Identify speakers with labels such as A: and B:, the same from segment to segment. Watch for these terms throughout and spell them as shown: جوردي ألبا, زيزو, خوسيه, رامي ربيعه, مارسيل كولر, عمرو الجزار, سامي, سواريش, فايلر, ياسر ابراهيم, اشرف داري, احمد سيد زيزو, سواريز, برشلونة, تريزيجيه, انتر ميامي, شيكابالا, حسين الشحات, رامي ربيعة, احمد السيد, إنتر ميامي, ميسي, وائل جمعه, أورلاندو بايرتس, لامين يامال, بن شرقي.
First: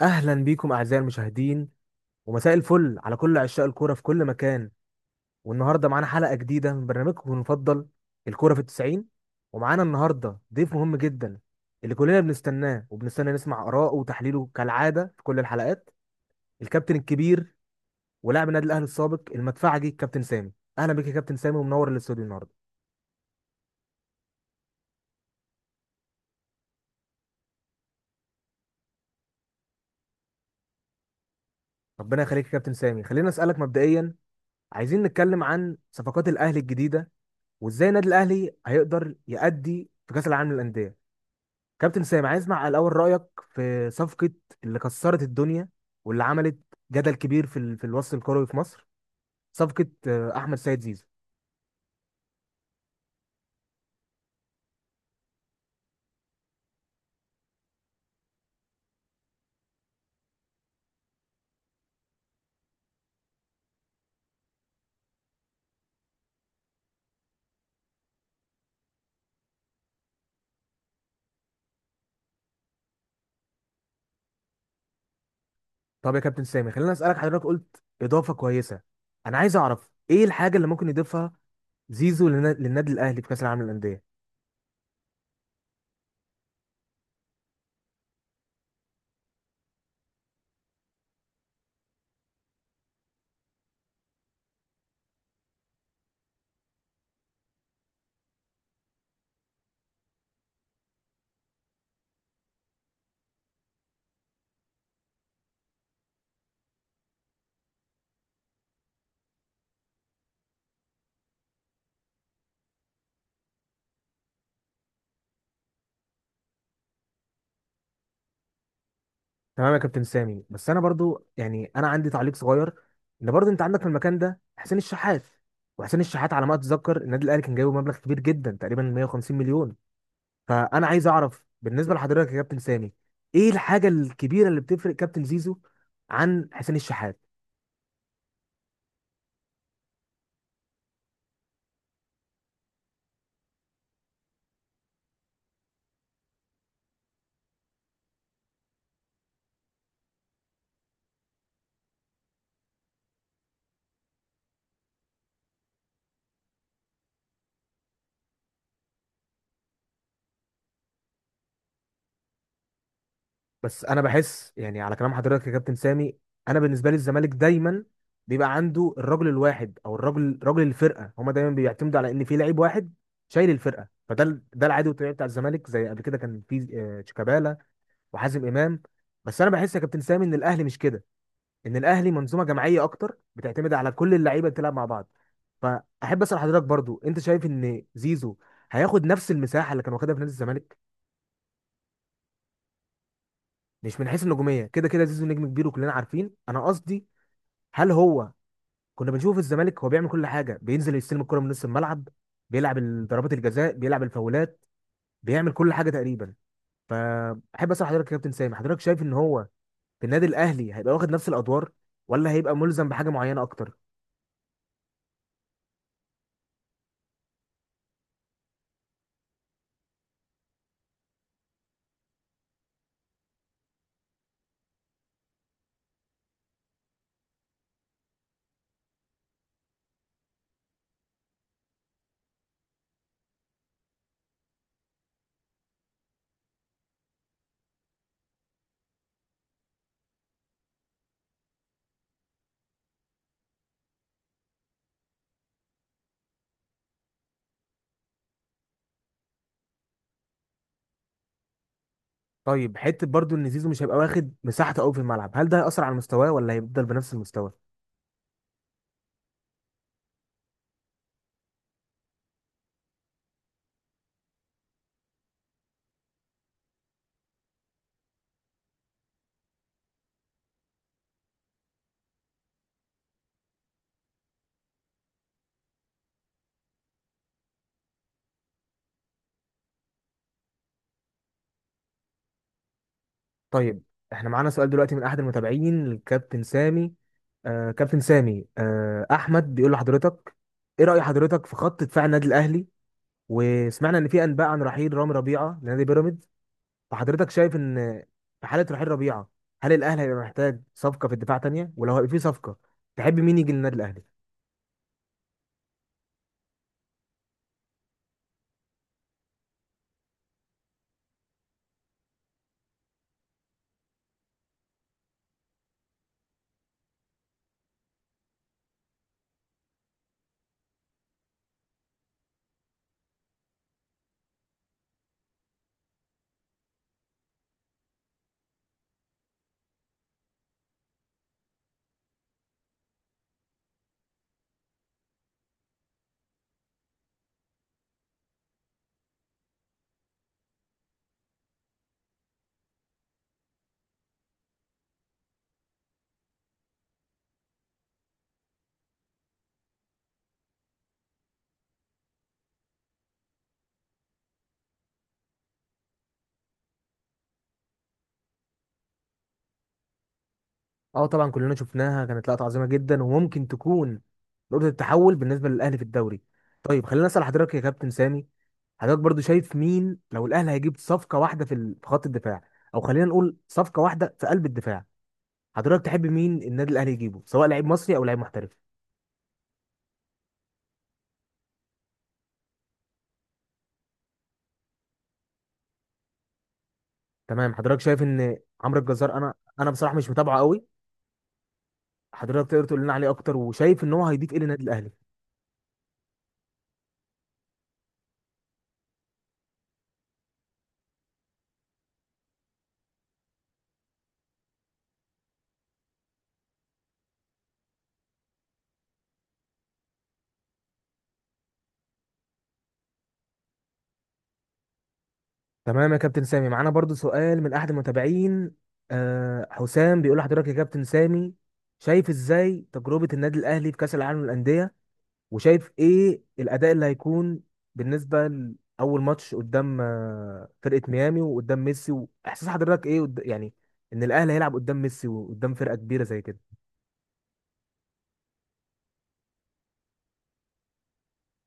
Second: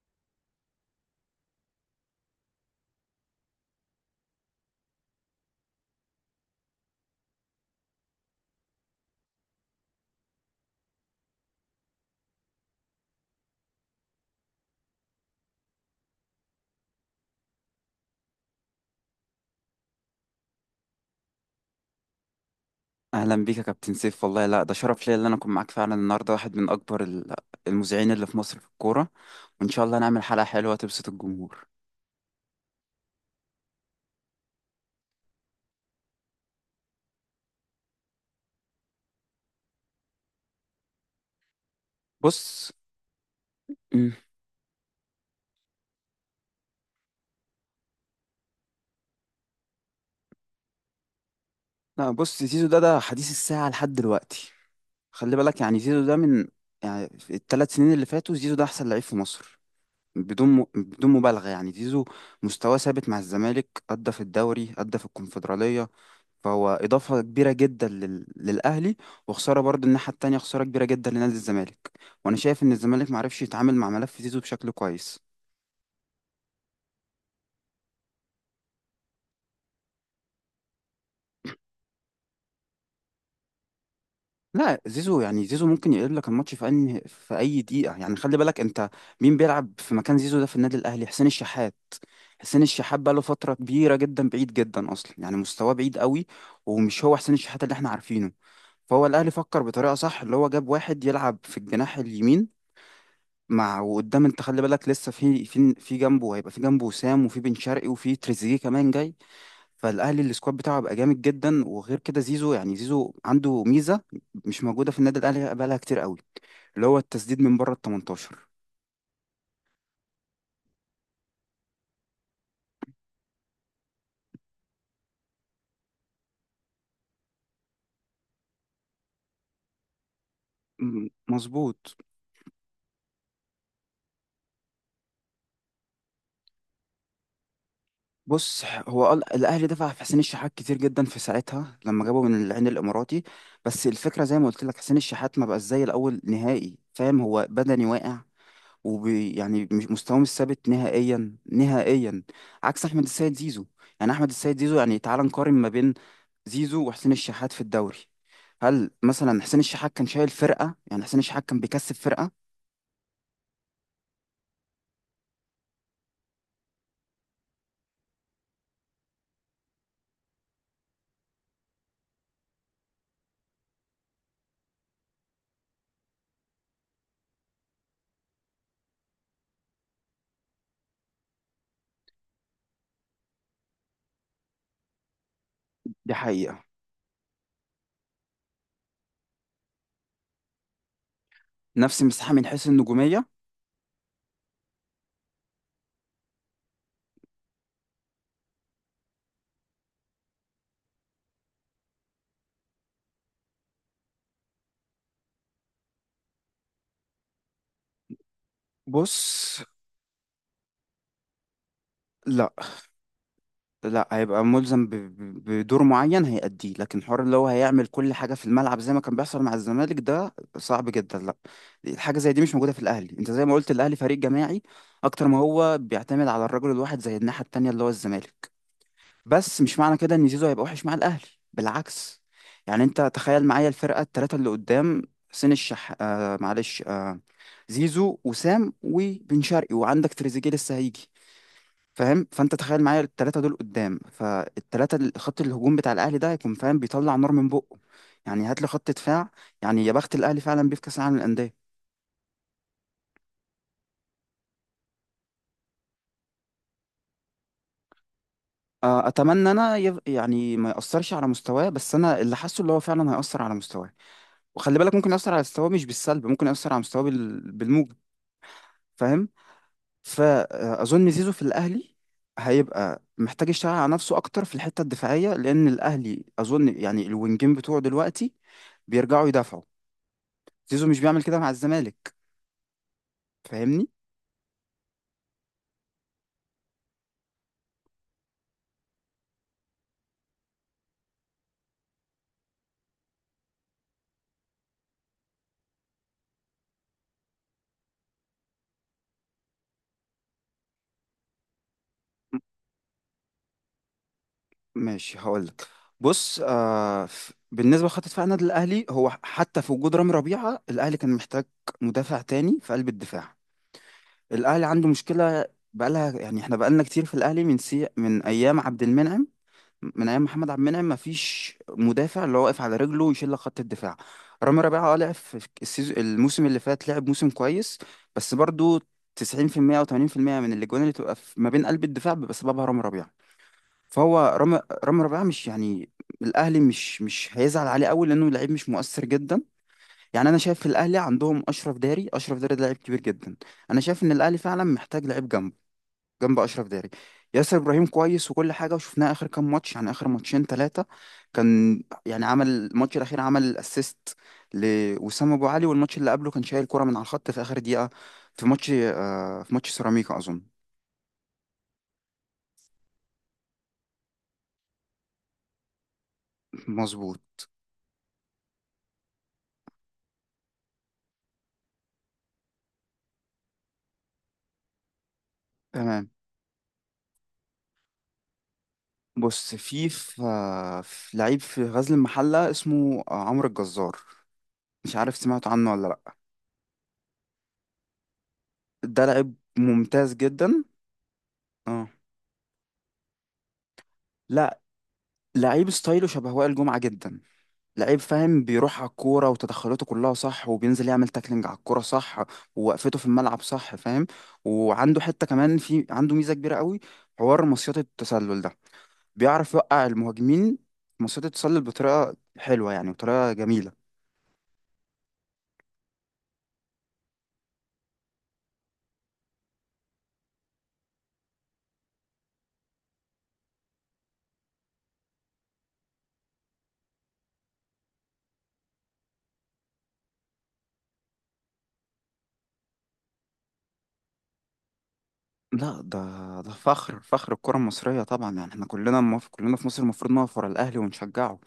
A: اهلا بيكم اعزائي المشاهدين، ومساء الفل على كل عشاق الكوره في كل مكان. والنهارده معانا حلقه جديده من برنامجكم المفضل الكوره في التسعين. ومعانا النهارده ضيف مهم جدا اللي كلنا بنستناه وبنستنى نسمع اراءه وتحليله كالعاده في كل الحلقات، الكابتن الكبير ولاعب النادي الاهلي السابق المدفعجي كابتن سامي. اهلا بيك يا كابتن سامي ومنور الاستوديو النهارده.
B: اهلا بيك يا كابتن سيف، والله لا، ده شرف ليا ان انا اكون معاك فعلا النهارده. واحد من اكبر المذيعين اللي في مصر في الكوره، وان شاء الله نعمل حلقه حلوه تبسط الجمهور.
A: ربنا يخليك يا كابتن سامي، خلينا اسالك مبدئيا، عايزين نتكلم عن صفقات الاهلي الجديده وازاي النادي الاهلي هيقدر يأدي في كاس العالم للانديه. كابتن سامي عايز اسمع
B: بص.
A: الاول رايك في
B: مم.
A: صفقه اللي كسرت الدنيا واللي عملت جدل كبير في الوسط الكروي في مصر، صفقه احمد سيد زيزو.
B: لا، بص، زيزو ده حديث الساعه لحد دلوقتي. خلي بالك، يعني زيزو ده من، يعني ال 3 سنين اللي فاتوا زيزو ده احسن لعيب في مصر، بدون مبالغه. يعني زيزو مستواه ثابت مع الزمالك، ادى في الدوري، ادى في الكونفدراليه، فهو إضافة كبيرة جدا للأهلي، وخسارة برضه الناحية التانية، خسارة كبيرة جدا لنادي الزمالك. وأنا شايف إن الزمالك معرفش يتعامل مع ملف زيزو بشكل كويس.
A: طب يا كابتن سامي خلينا اسالك، حضرتك قلت اضافه كويسه، انا عايز اعرف ايه الحاجه اللي ممكن يضيفها زيزو لن... للنادي الاهلي في كاس العالم للانديه.
B: لا، زيزو يعني زيزو ممكن يقلب لك الماتش في أي دقيقة. يعني خلي بالك أنت مين بيلعب في مكان زيزو ده في النادي الأهلي؟ حسين الشحات. حسين الشحات بقى له فترة كبيرة جدا بعيد جدا أصلا، يعني مستواه بعيد قوي، ومش هو حسين الشحات اللي احنا عارفينه. فهو الأهلي فكر بطريقة صح، اللي هو جاب واحد يلعب في الجناح اليمين مع وقدام. انت خلي بالك لسه في جنبه هيبقى في جنبه وسام، وفي بن شرقي، وفي تريزيجيه كمان جاي. فالاهلي السكواد بتاعه هيبقى جامد جدا. وغير كده زيزو، يعني زيزو عنده ميزه مش موجوده في النادي الاهلي بقالها كتير قوي، اللي هو التسديد من بره ال 18.
A: تمام يا كابتن سامي، بس انا برضو يعني انا عندي تعليق صغير، ان برضو انت عندك في المكان ده حسين الشحات، وحسين الشحات على ما اتذكر النادي الاهلي كان جايبه مبلغ كبير جدا، تقريبا 150 مليون. فانا عايز اعرف بالنسبه
B: مظبوط.
A: لحضرتك يا كابتن سامي ايه الحاجه الكبيره اللي بتفرق كابتن زيزو عن حسين الشحات.
B: بص، الاهلي دفع في حسين الشحات كتير جدا في ساعتها لما جابه من العين الاماراتي. بس الفكره زي ما قلت لك، حسين الشحات ما بقاش زي الاول نهائي، فاهم؟ هو بدني واقع، وبي يعني مستواه مش ثابت نهائيا نهائيا، عكس احمد السيد زيزو. يعني احمد السيد زيزو، يعني تعال نقارن ما بين زيزو وحسين الشحات في الدوري. هل مثلا حسين الشحات كان شايل فرقة؟ يعني حسين الشحات كان بيكسب فرقة؟
A: بس انا بحس يعني على كلام حضرتك يا كابتن سامي، انا بالنسبه لي الزمالك دايما بيبقى عنده الرجل الواحد او الرجل، رجل الفرقه، هما دايما بيعتمدوا على ان في لعيب واحد شايل الفرقه، ده العادي والطبيعي بتاع الزمالك، زي قبل كده كان في شيكابالا وحازم امام. بس انا بحس يا كابتن سامي ان الاهلي مش كده، ان الاهلي منظومه جماعيه اكتر بتعتمد على كل اللعيبه اللي بتلعب مع بعض.
B: دي
A: فاحب اسال حضرتك
B: حقيقة.
A: برضو انت شايف ان زيزو هياخد نفس المساحه اللي كان واخدها في نادي الزمالك؟
B: نفس المساحة من حيث النجومية.
A: مش من حيث النجوميه، كده كده زيزو نجم كبير وكلنا عارفين، انا قصدي هل هو كنا بنشوفه في الزمالك هو بيعمل كل حاجه، بينزل يستلم الكره من نص الملعب، بيلعب ضربات الجزاء، بيلعب الفاولات، بيعمل كل حاجه تقريبا. فاحب اسال حضرتك يا كابتن سامي، حضرتك شايف ان
B: بص،
A: هو في النادي الاهلي هيبقى واخد نفس الادوار ولا
B: لا،
A: هيبقى ملزم بحاجه معينه اكتر؟
B: لا هيبقى ملزم بدور معين هيأديه، لكن حوار اللي هو هيعمل كل حاجة في الملعب زي ما كان بيحصل مع الزمالك ده صعب جدا. لا، الحاجة زي دي مش موجودة في الأهلي. انت زي ما قلت، الأهلي فريق جماعي أكتر ما هو بيعتمد على الرجل الواحد، زي الناحية التانية اللي هو الزمالك. بس مش معنى كده إن زيزو هيبقى وحش مع الأهلي، بالعكس. يعني انت تخيل معايا الفرقة التلاتة اللي قدام، حسين الشح آه معلش آه زيزو وسام وبن شرقي، وعندك تريزيجيه لسه هيجي، فاهم؟ فانت تخيل معايا الثلاثه دول قدام، فالثلاثه خط الهجوم بتاع الاهلي ده هيكون، فاهم، بيطلع نار من بقه. يعني هات لي خط دفاع، يعني يا بخت الاهلي فعلا بيه في كاس العالم للانديه.
A: طيب حته برضو ان زيزو مش هيبقى واخد مساحته قوي في الملعب، هل ده هيأثر على مستواه ولا هيفضل بنفس المستوى؟
B: آه، اتمنى انا يعني ما ياثرش على مستواه، بس انا اللي حاسه اللي هو فعلا هياثر على مستواه. وخلي بالك ممكن ياثر على مستواه مش بالسلب، ممكن ياثر على مستواه بالموجب، فاهم؟ فاظن زيزو في الاهلي هيبقى محتاج يشتغل على نفسه اكتر في الحته الدفاعيه، لان الاهلي اظن يعني الوينجين بتوعه دلوقتي بيرجعوا يدافعوا. زيزو مش بيعمل كده مع الزمالك،
A: طيب
B: فاهمني؟
A: احنا معانا سؤال دلوقتي من احد المتابعين الكابتن سامي. كابتن سامي، احمد بيقول لحضرتك، ايه رأي حضرتك في خط دفاع النادي الاهلي؟ وسمعنا ان في انباء عن رحيل رامي ربيعة لنادي بيراميدز، فحضرتك شايف ان في حالة رحيل ربيعة، هل الاهلي هيبقى محتاج صفقة في الدفاع تانية؟ ولو هيبقى في
B: م-
A: صفقة تحب مين يجي للنادي الاهلي؟
B: ماشي، هقول لك. بص، آه، بالنسبه لخط دفاع النادي الاهلي، هو حتى في وجود رامي ربيعه الاهلي كان محتاج مدافع تاني في قلب الدفاع. الاهلي عنده مشكله بقالها، يعني احنا بقالنا كتير في الاهلي، من ايام عبد المنعم، من ايام محمد عبد المنعم مفيش مدافع اللي هو واقف على رجله ويشيل لك خط الدفاع. رامي ربيعه اه لعب في الموسم اللي فات لعب موسم كويس، بس برضو 90% او 80% من الاجوان اللي تبقى في ما بين قلب الدفاع بيبقى سببها رامي ربيعه. فهو رامي ربيعه مش يعني، الاهلي مش هيزعل عليه قوي لانه لعيب مش مؤثر جدا. يعني انا شايف في الاهلي عندهم اشرف داري، اشرف داري ده لعيب كبير جدا. انا شايف ان الاهلي فعلا محتاج لعيب جنبه، جنب اشرف داري. ياسر ابراهيم كويس وكل حاجه، وشفناه اخر كام ماتش، يعني اخر ماتشين ثلاثه كان يعني عمل الماتش الاخير عمل اسيست لوسام ابو علي، والماتش اللي قبله كان شايل كرة من على الخط في اخر دقيقه في ماتش، آه، في ماتش سيراميكا اظن.
A: اه طبعا كلنا شفناها، كانت لقطة عظيمة جدا وممكن تكون نقطة التحول بالنسبة للاهلي في الدوري. طيب خلينا اسأل
B: مظبوط.
A: حضرتك يا كابتن سامي، حضرتك برضو شايف مين لو الاهلي هيجيب صفقه واحده في خط الدفاع، او خلينا نقول صفقه واحده في قلب الدفاع، حضرتك تحب
B: تمام.
A: مين النادي الاهلي يجيبه، سواء لعيب مصري او لعيب محترف؟
B: بص، في لعيب في غزل المحله اسمه، آه، عمرو الجزار، مش عارف سمعت عنه ولا لا.
A: تمام حضرتك شايف ان عمرو
B: ده
A: الجزار، انا
B: لعيب
A: انا بصراحه مش
B: ممتاز
A: متابعه قوي،
B: جدا. اه.
A: حضرتك تقدر تقول لنا عليه اكتر وشايف ان هو هيضيف ايه
B: لا،
A: للنادي الاهلي؟
B: لعيب ستايله شبه وائل جمعه جدا، لعيب فاهم، بيروح على الكورة وتدخلاته كلها صح، وبينزل يعمل تاكلينج على الكورة صح، ووقفته في الملعب صح، فاهم؟ وعنده حتة كمان، في عنده ميزة كبيرة قوي، حوار مصيدة التسلل ده، بيعرف يوقع المهاجمين مصيدة التسلل بطريقة حلوة، يعني بطريقة جميلة.
A: تمام يا كابتن سامي معانا برضو سؤال من احد المتابعين. حسام بيقول لحضرتك يا كابتن سامي، شايف ازاي تجربه النادي الاهلي في كاس العالم للانديه؟ وشايف ايه الاداء اللي هيكون بالنسبه لاول ماتش قدام فرقه ميامي وقدام ميسي؟ واحساس حضرتك ايه يعني ان الاهلي هيلعب قدام ميسي وقدام فرقه
B: لا،
A: كبيره زي كده؟
B: ده ده فخر، فخر الكرة المصرية طبعا، يعني احنا كلنا كلنا في مصر المفروض نقف ورا الأهلي ونشجعه.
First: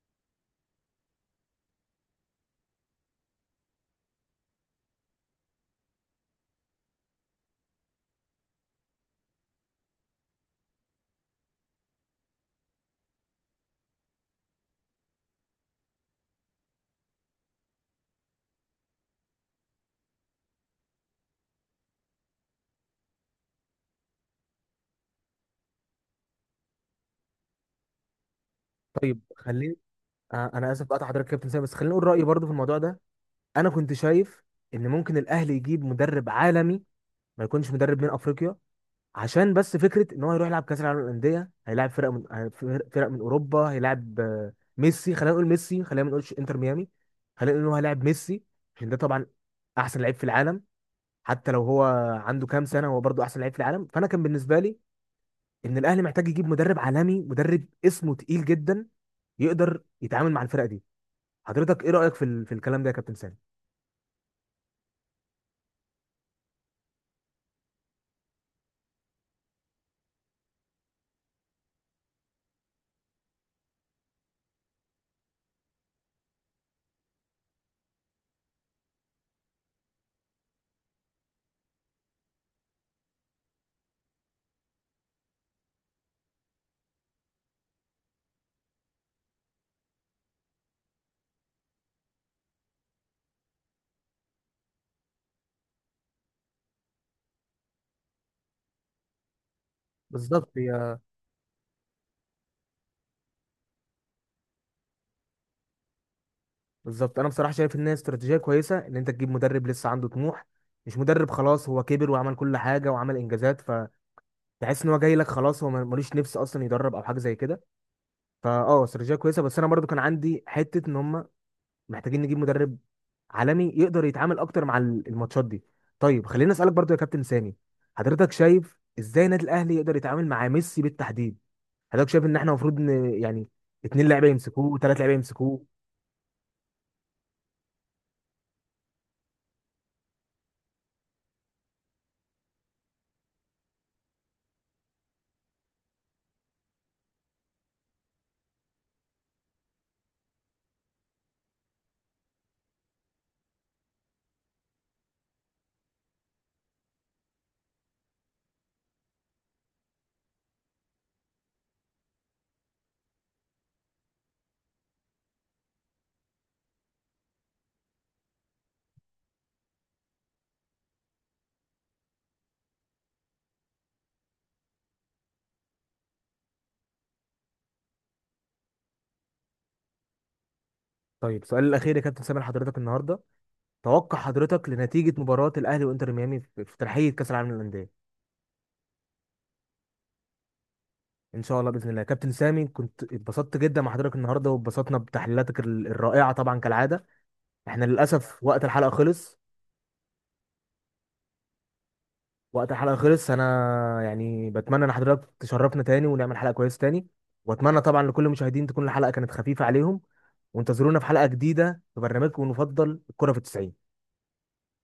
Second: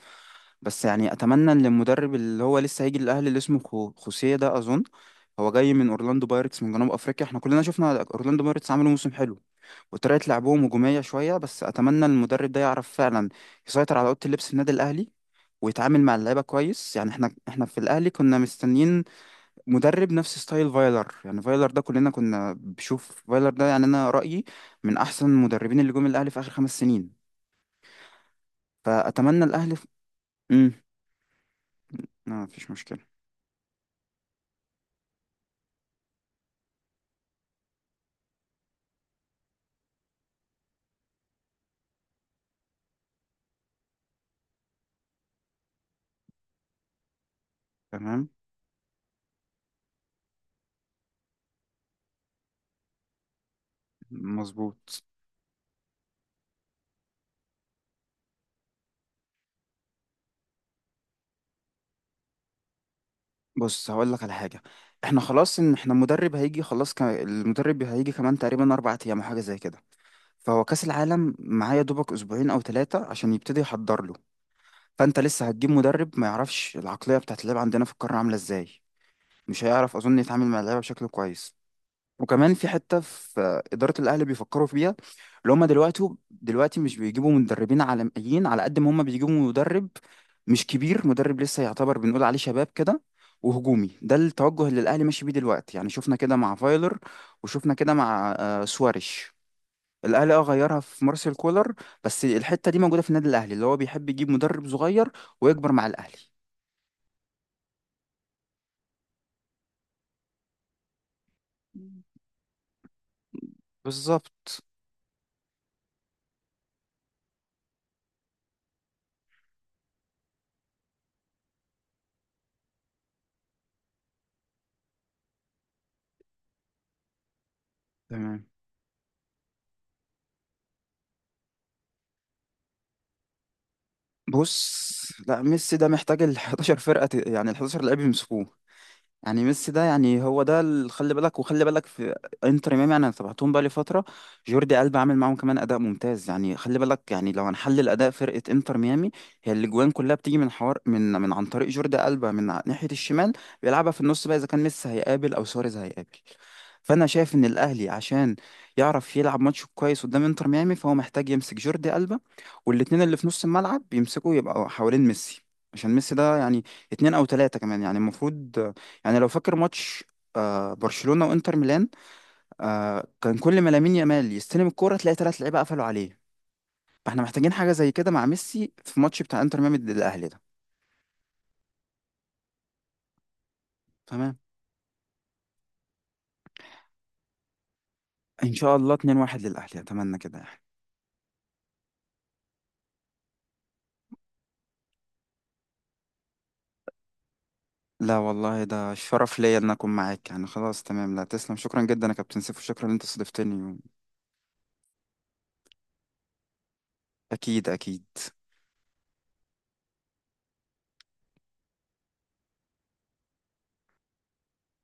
B: بس يعني أتمنى إن المدرب اللي هو لسه هيجي للأهلي اللي اسمه خوسيه ده أظن، هو جاي من أورلاندو بايرتس من جنوب أفريقيا. احنا كلنا شفنا أورلاندو بايرتس عملوا موسم حلو، وطريقة لعبهم هجومية شوية، بس أتمنى إن المدرب ده يعرف فعلا يسيطر على أوضة اللبس في النادي الأهلي، ويتعامل مع اللعيبة كويس. يعني احنا في الأهلي كنا مستنيين مدرب نفس ستايل فايلر. يعني فايلر ده كلنا كنا بنشوف فايلر ده، يعني انا رأيي من احسن المدربين اللي جم الاهلي في اخر 5 سنين.
A: طيب
B: فاتمنى الاهلي
A: خليني،
B: في...
A: انا
B: امم
A: اسف بقطع حضرتك يا كابتن سامي، بس خليني اقول رايي
B: ما
A: برضو في
B: فيش
A: الموضوع ده.
B: مشكلة.
A: انا كنت شايف ان ممكن الاهلي يجيب مدرب عالمي، ما يكونش مدرب من افريقيا، عشان بس فكره ان هو هيروح يلعب كاس العالم للانديه، هيلاعب فرق فرق من اوروبا، هيلاعب ميسي. خلينا نقول ميسي، خلينا ما نقولش انتر ميامي، خلينا نقول ان هو هيلاعب
B: تمام.
A: ميسي عشان ده طبعا احسن لعيب في العالم. حتى لو هو عنده كام سنه هو برضه احسن لعيب في العالم، فانا كان بالنسبه لي
B: مظبوط.
A: ان الاهلي محتاج يجيب مدرب عالمي، مدرب اسمه تقيل جدا يقدر يتعامل مع الفرقه دي. حضرتك ايه رايك في الكلام ده يا كابتن سامي؟
B: بص، هقول لك على حاجة. احنا خلاص، ان احنا المدرب هيجي خلاص، المدرب هيجي كمان تقريبا 4 ايام او حاجة زي كده. فهو كأس العالم معايا دوبك اسبوعين او ثلاثة عشان يبتدي يحضر له. فانت لسه هتجيب مدرب ما يعرفش العقلية بتاعت اللعب عندنا في القارة عاملة ازاي، مش هيعرف اظن يتعامل مع اللعيبة بشكل كويس. وكمان في حته في اداره الاهلي بيفكروا فيها، اللي هم دلوقتي مش بيجيبوا مدربين عالميين على قد ما هم بيجيبوا مدرب مش كبير، مدرب لسه يعتبر بنقول عليه شباب كده، وهجومي. ده التوجه اللي الاهلي ماشي بيه دلوقتي. يعني شفنا كده مع فايلر، وشفنا كده مع، آه، سواريش. الاهلي اه
A: بالظبط
B: غيرها
A: هي،
B: في مارسيل كولر. بس الحته دي موجوده في النادي الاهلي، اللي هو بيحب يجيب مدرب صغير ويكبر مع الاهلي.
A: بالظبط انا بصراحه شايف ان هي استراتيجيه كويسه ان انت تجيب مدرب لسه عنده طموح، مش مدرب خلاص هو كبر وعمل كل حاجه وعمل انجازات فتحس
B: بالظبط.
A: ان هو جاي لك خلاص، هو ملوش نفس اصلا يدرب او حاجه زي كده. فاه استراتيجيه كويسه، بس انا برضو كان عندي حته ان هم محتاجين نجيب مدرب عالمي يقدر يتعامل اكتر مع الماتشات دي. طيب خليني اسالك برضو يا كابتن سامي، حضرتك
B: تمام.
A: شايف ازاي النادي الاهلي يقدر يتعامل مع ميسي بالتحديد؟ حضرتك شايف ان احنا المفروض يعني اتنين لعيبه يمسكوه
B: بص،
A: وثلاث لعيبه
B: لا،
A: يمسكوه؟
B: ميسي ده محتاج ال 11 يعني ال 11 لعيب يمسكوه. يعني ميسي ده، يعني هو ده اللي خلي بالك، وخلي بالك في انتر ميامي. يعني انا تابعتهم بقى لي فتره، جوردي ألبا عامل معاهم كمان اداء ممتاز. يعني خلي بالك، يعني لو هنحلل اداء فرقه انتر ميامي، هي الاجوان كلها بتيجي من حوار، من عن طريق جوردي ألبا من ناحيه الشمال، بيلعبها في النص بقى، اذا كان ميسي هيقابل او سواريز هيقابل. فانا شايف ان الاهلي عشان يعرف يلعب ماتش كويس قدام انتر ميامي، فهو محتاج يمسك جوردي ألبا، والاتنين اللي في نص الملعب يمسكوا يبقوا حوالين ميسي. عشان ميسي ده يعني اتنين او تلاتة كمان يعني المفروض، يعني لو فاكر ماتش، آه، برشلونة وانتر ميلان، آه، كان كل ما لامين يامال يستلم الكورة تلاقي ثلاث لعيبة قفلوا عليه. فاحنا محتاجين حاجة زي كده مع ميسي في ماتش بتاع انتر ميامي ضد الاهلي ده.
A: طيب سؤال الاخير يا كابتن سامي لحضرتك النهارده، توقع
B: تمام.
A: حضرتك لنتيجة مباراة الأهلي وإنتر ميامي في ترحية كأس العالم للأندية؟
B: ان شاء الله 2-1 للاهلي، اتمنى كده يعني.
A: إن شاء الله بإذن الله. كابتن سامي كنت اتبسطت جدا مع حضرتك النهاردة، واتبسطنا بتحليلاتك الرائعة طبعا كالعادة. إحنا
B: لا
A: للأسف
B: والله،
A: وقت الحلقة
B: ده
A: خلص.
B: شرف ليا ان اكون معاك يعني. خلاص تمام، لا تسلم، شكرا جدا يا كابتن سيف،
A: وقت
B: وشكرا ان
A: الحلقة
B: انت
A: خلص،
B: استضفتني.
A: أنا يعني بتمنى إن حضرتك تشرفنا تاني ونعمل حلقة كويسة تاني.
B: اكيد
A: وأتمنى طبعا
B: اكيد.
A: لكل المشاهدين تكون الحلقة كانت خفيفة عليهم، وانتظرونا في حلقة جديدة في برنامجكم المفضل الكرة في التسعين.